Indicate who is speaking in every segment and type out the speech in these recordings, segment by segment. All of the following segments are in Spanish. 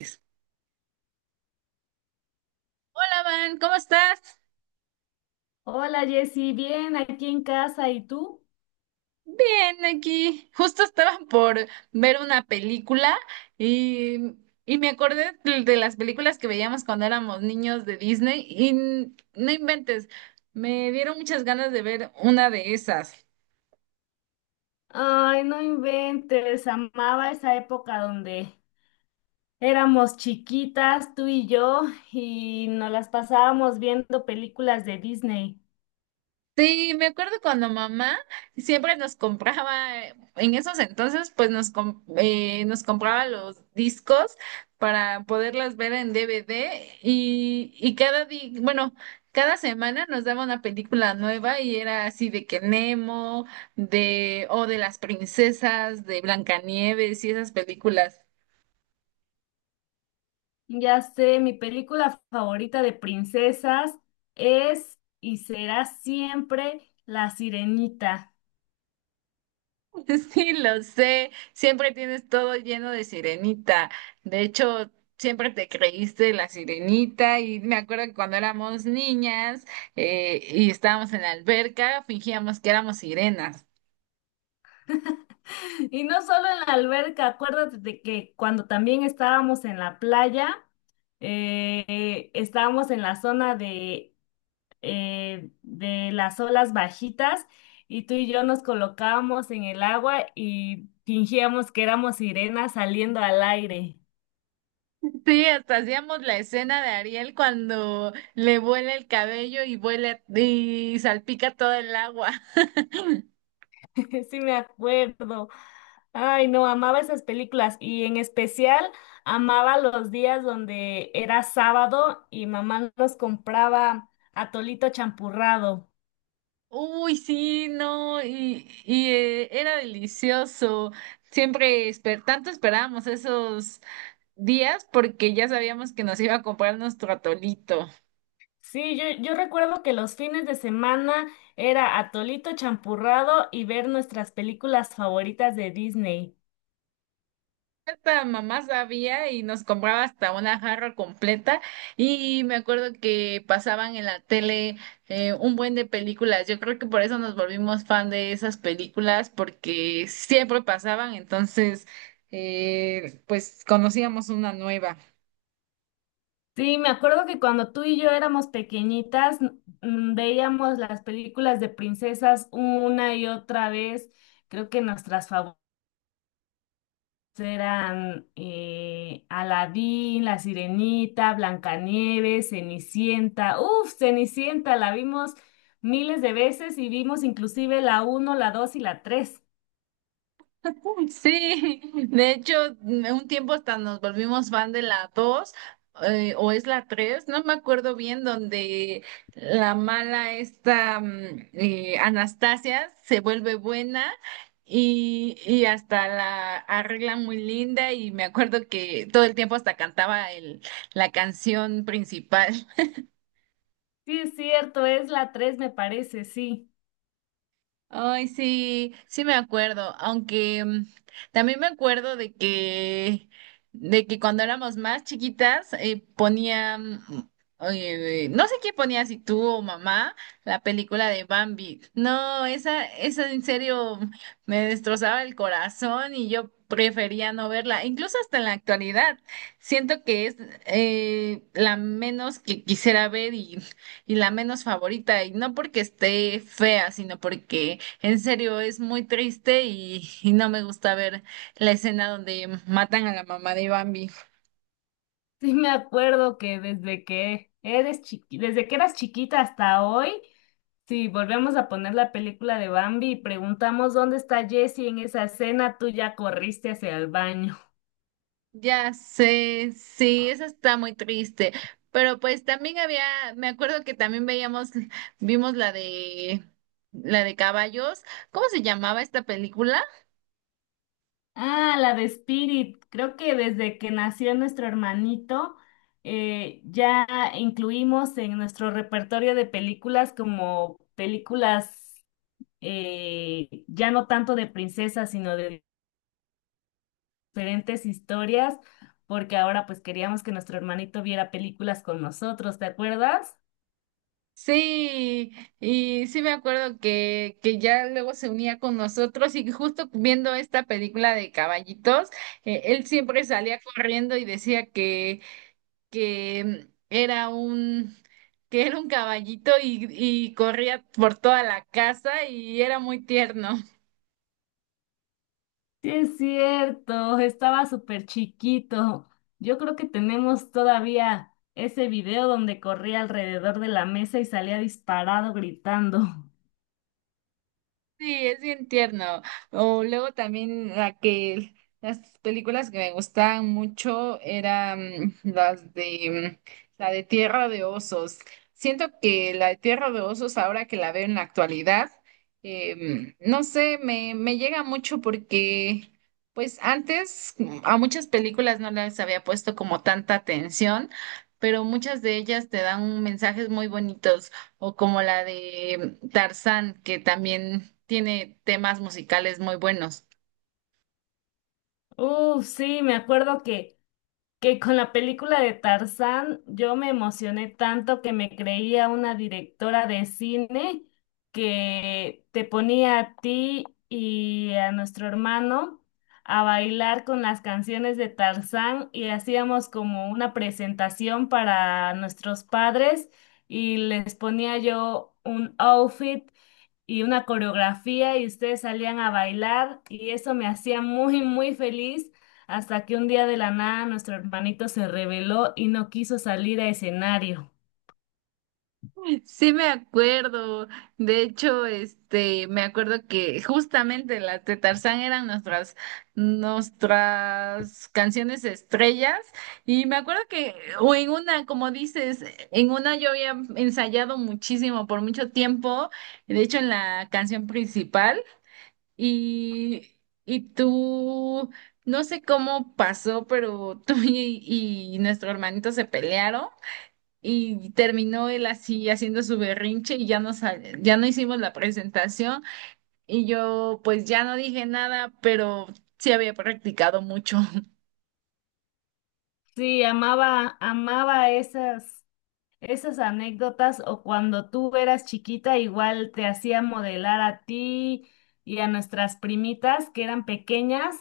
Speaker 1: Hola, Van, ¿cómo estás?
Speaker 2: Hola Jessy, bien aquí en casa, ¿y tú?
Speaker 1: Bien, aquí. Justo estaba por ver una película y, y me acordé de las películas que veíamos cuando éramos niños de Disney y no inventes, me dieron muchas ganas de ver una de esas.
Speaker 2: Ay, no inventes, amaba esa época donde éramos chiquitas, tú y yo, y nos las pasábamos viendo películas de Disney.
Speaker 1: Sí, me acuerdo cuando mamá siempre nos compraba, en esos entonces, pues nos compraba los discos para poderlas ver en DVD y cada cada semana nos daba una película nueva y era así de que Nemo, o de las princesas, de Blancanieves y esas películas.
Speaker 2: Ya sé, mi película favorita de princesas es y será siempre La Sirenita.
Speaker 1: Sí, lo sé, siempre tienes todo lleno de sirenita. De hecho, siempre te creíste la sirenita y me acuerdo que cuando éramos niñas y estábamos en la alberca, fingíamos que éramos sirenas.
Speaker 2: Y no solo en la alberca, acuérdate de que cuando también estábamos en la playa, estábamos en la zona de las olas bajitas y tú y yo nos colocábamos en el agua y fingíamos que éramos sirenas saliendo al aire.
Speaker 1: Sí, hasta hacíamos la escena de Ariel cuando le vuela el cabello y vuela y salpica todo el agua.
Speaker 2: Sí me acuerdo. Ay, no, amaba esas películas y en especial amaba los días donde era sábado y mamá nos compraba atolito champurrado.
Speaker 1: Uy, sí, no, era delicioso. Siempre esperábamos esos días porque ya sabíamos que nos iba a comprar nuestro atolito.
Speaker 2: Sí, yo recuerdo que los fines de semana era atolito champurrado y ver nuestras películas favoritas de Disney.
Speaker 1: Esta mamá sabía y nos compraba hasta una jarra completa y me acuerdo que pasaban en la tele, un buen de películas. Yo creo que por eso nos volvimos fan de esas películas porque siempre pasaban, entonces, pues conocíamos una nueva.
Speaker 2: Sí, me acuerdo que cuando tú y yo éramos pequeñitas, veíamos las películas de princesas una y otra vez. Creo que nuestras favoritas eran Aladín, La Sirenita, Blancanieves, Cenicienta. Uf, Cenicienta, la vimos miles de veces y vimos inclusive la uno, la 2 y la 3.
Speaker 1: Sí, de hecho, un tiempo hasta nos volvimos fan de la dos, o es la 3, no me acuerdo bien, donde la mala esta, Anastasia se vuelve buena y hasta la arregla muy linda y me acuerdo que todo el tiempo hasta cantaba la canción principal.
Speaker 2: Sí, es cierto, es la 3 me parece, sí.
Speaker 1: Ay, sí, sí me acuerdo, aunque, también me acuerdo de que cuando éramos más chiquitas, ponían, no sé quién ponía, si tú o mamá, la película de Bambi. No, esa en serio me destrozaba el corazón y yo prefería no verla, incluso hasta en la actualidad. Siento que es, la menos que quisiera ver y la menos favorita, y no porque esté fea, sino porque en serio es muy triste y no me gusta ver la escena donde matan a la mamá de Bambi.
Speaker 2: Sí, me acuerdo que desde que eras chiquita hasta hoy. Si volvemos a poner la película de Bambi y preguntamos dónde está Jessie en esa escena, tú ya corriste hacia el baño.
Speaker 1: Ya sé, sí, esa está muy triste, pero pues también me acuerdo que también vimos la de caballos, ¿cómo se llamaba esta película?
Speaker 2: Ah, la de Spirit. Creo que desde que nació nuestro hermanito, ya incluimos en nuestro repertorio de películas como películas ya no tanto de princesas, sino de diferentes historias, porque ahora pues queríamos que nuestro hermanito viera películas con nosotros, ¿te acuerdas?
Speaker 1: Sí, y sí me acuerdo que ya luego se unía con nosotros y justo viendo esta película de caballitos, él siempre salía corriendo y decía que era un, que era un caballito y corría por toda la casa y era muy tierno.
Speaker 2: Sí, es cierto, estaba súper chiquito. Yo creo que tenemos todavía ese video donde corría alrededor de la mesa y salía disparado gritando.
Speaker 1: Sí, es bien tierno. O luego también la que las películas que me gustaban mucho eran las de, la de Tierra de Osos. Siento que la de Tierra de Osos, ahora que la veo en la actualidad, no sé, me llega mucho porque pues antes, a muchas películas no les había puesto como tanta atención, pero muchas de ellas te dan mensajes muy bonitos. O como la de Tarzán, que también tiene temas musicales muy buenos.
Speaker 2: Uf, sí, me acuerdo que con la película de Tarzán yo me emocioné tanto que me creía una directora de cine que te ponía a ti y a nuestro hermano a bailar con las canciones de Tarzán y hacíamos como una presentación para nuestros padres y les ponía yo un outfit y una coreografía y ustedes salían a bailar y eso me hacía muy, muy feliz hasta que un día de la nada nuestro hermanito se rebeló y no quiso salir a escenario.
Speaker 1: Sí, me acuerdo. De hecho, este, me acuerdo que justamente las de Tarzán eran nuestras canciones estrellas. Y me acuerdo que, o en una, como dices, en una yo había ensayado muchísimo por mucho tiempo. De hecho, en la canción principal. Y, y tú, no sé cómo pasó, pero y nuestro hermanito se pelearon y terminó él así haciendo su berrinche y ya ya no hicimos la presentación y yo pues ya no dije nada, pero sí había practicado mucho.
Speaker 2: Sí, amaba esas, esas anécdotas o cuando tú eras chiquita igual te hacía modelar a ti y a nuestras primitas que eran pequeñas,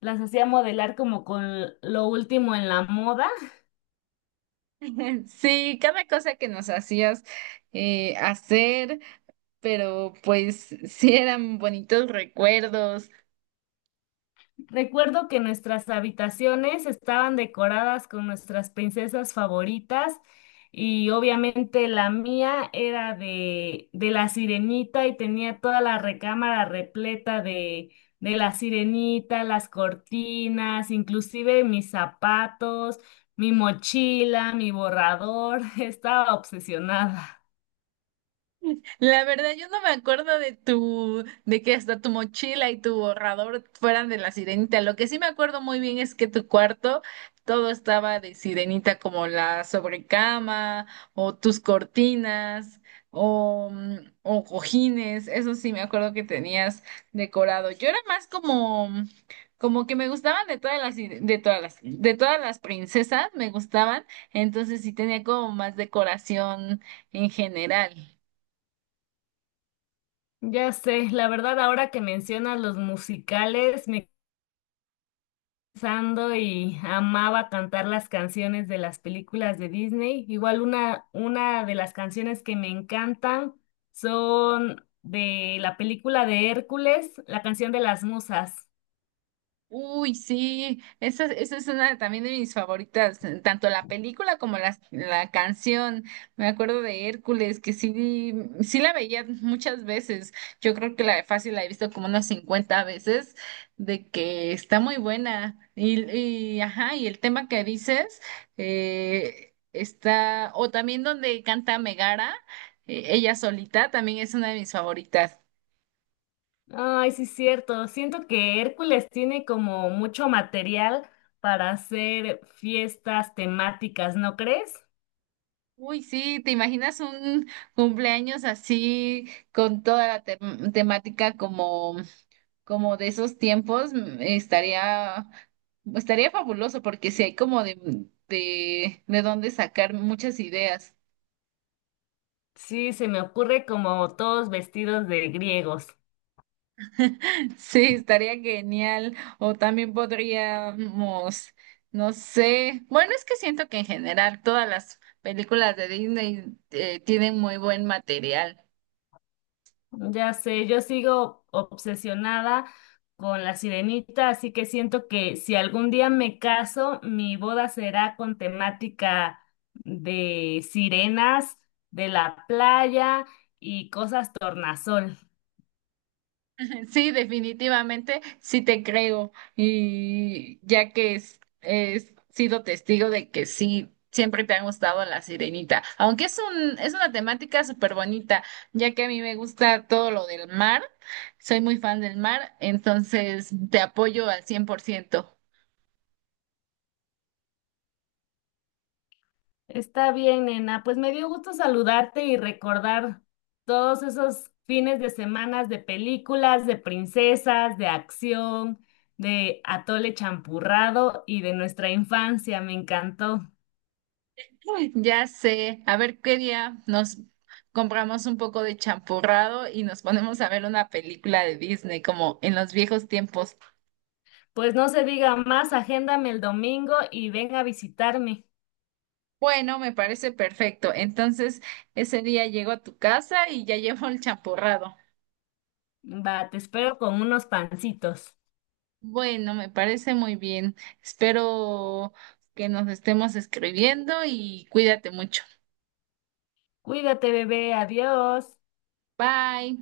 Speaker 2: las hacía modelar como con lo último en la moda.
Speaker 1: Sí, cada cosa que nos hacías, hacer, pero pues sí eran bonitos recuerdos.
Speaker 2: Recuerdo que nuestras habitaciones estaban decoradas con nuestras princesas favoritas y obviamente la mía era de la sirenita y tenía toda la recámara repleta de la sirenita, las cortinas, inclusive mis zapatos, mi mochila, mi borrador. Estaba obsesionada.
Speaker 1: La verdad, yo no me acuerdo de de que hasta tu mochila y tu borrador fueran de la sirenita. Lo que sí me acuerdo muy bien es que tu cuarto todo estaba de sirenita, como la sobrecama, o tus cortinas, o, mm, o cojines. Eso sí me acuerdo que tenías decorado. Yo era más como que me gustaban de todas las, sire- de todas las princesas, me gustaban. Entonces sí tenía como más decoración en general.
Speaker 2: Ya sé, la verdad ahora que mencionas los musicales, me pensando y amaba cantar las canciones de las películas de Disney. Igual una de las canciones que me encantan son de la película de Hércules, la canción de las musas.
Speaker 1: Uy, sí, esa es una también de mis favoritas, tanto la película como la canción. Me acuerdo de Hércules, que sí, sí la veía muchas veces. Yo creo que la de Fácil la he visto como unas 50 veces, de que está muy buena. Y ajá, y el tema que dices, está, o también donde canta Megara, ella solita, también es una de mis favoritas.
Speaker 2: Ay, sí, es cierto. Siento que Hércules tiene como mucho material para hacer fiestas temáticas, ¿no crees?
Speaker 1: Uy, sí, ¿te imaginas un cumpleaños así con toda la temática como, como de esos tiempos? Estaría, estaría fabuloso porque si hay como de dónde sacar muchas ideas.
Speaker 2: Sí, se me ocurre como todos vestidos de griegos.
Speaker 1: Sí, estaría genial. O también podríamos, no sé, bueno, es que siento que en general todas las películas de Disney, tienen muy buen material.
Speaker 2: Ya sé, yo sigo obsesionada con la sirenita, así que siento que si algún día me caso, mi boda será con temática de sirenas, de la playa y cosas tornasol.
Speaker 1: Sí, definitivamente, sí te creo. Y ya que he sido testigo de que sí, siempre te ha gustado la sirenita. Aunque es es una temática súper bonita, ya que a mí me gusta todo lo del mar, soy muy fan del mar, entonces te apoyo al 100%.
Speaker 2: Está bien, nena, pues me dio gusto saludarte y recordar todos esos fines de semanas de películas, de princesas, de acción, de atole champurrado y de nuestra infancia. Me encantó.
Speaker 1: Ya sé, a ver qué día nos compramos un poco de champurrado y nos ponemos a ver una película de Disney, como en los viejos tiempos.
Speaker 2: Pues no se diga más, agéndame el domingo y ven a visitarme.
Speaker 1: Bueno, me parece perfecto. Entonces, ese día llego a tu casa y ya llevo el champurrado.
Speaker 2: Va, te espero con unos pancitos.
Speaker 1: Bueno, me parece muy bien. Espero que nos estemos escribiendo y cuídate mucho.
Speaker 2: Cuídate, bebé, adiós.
Speaker 1: Bye.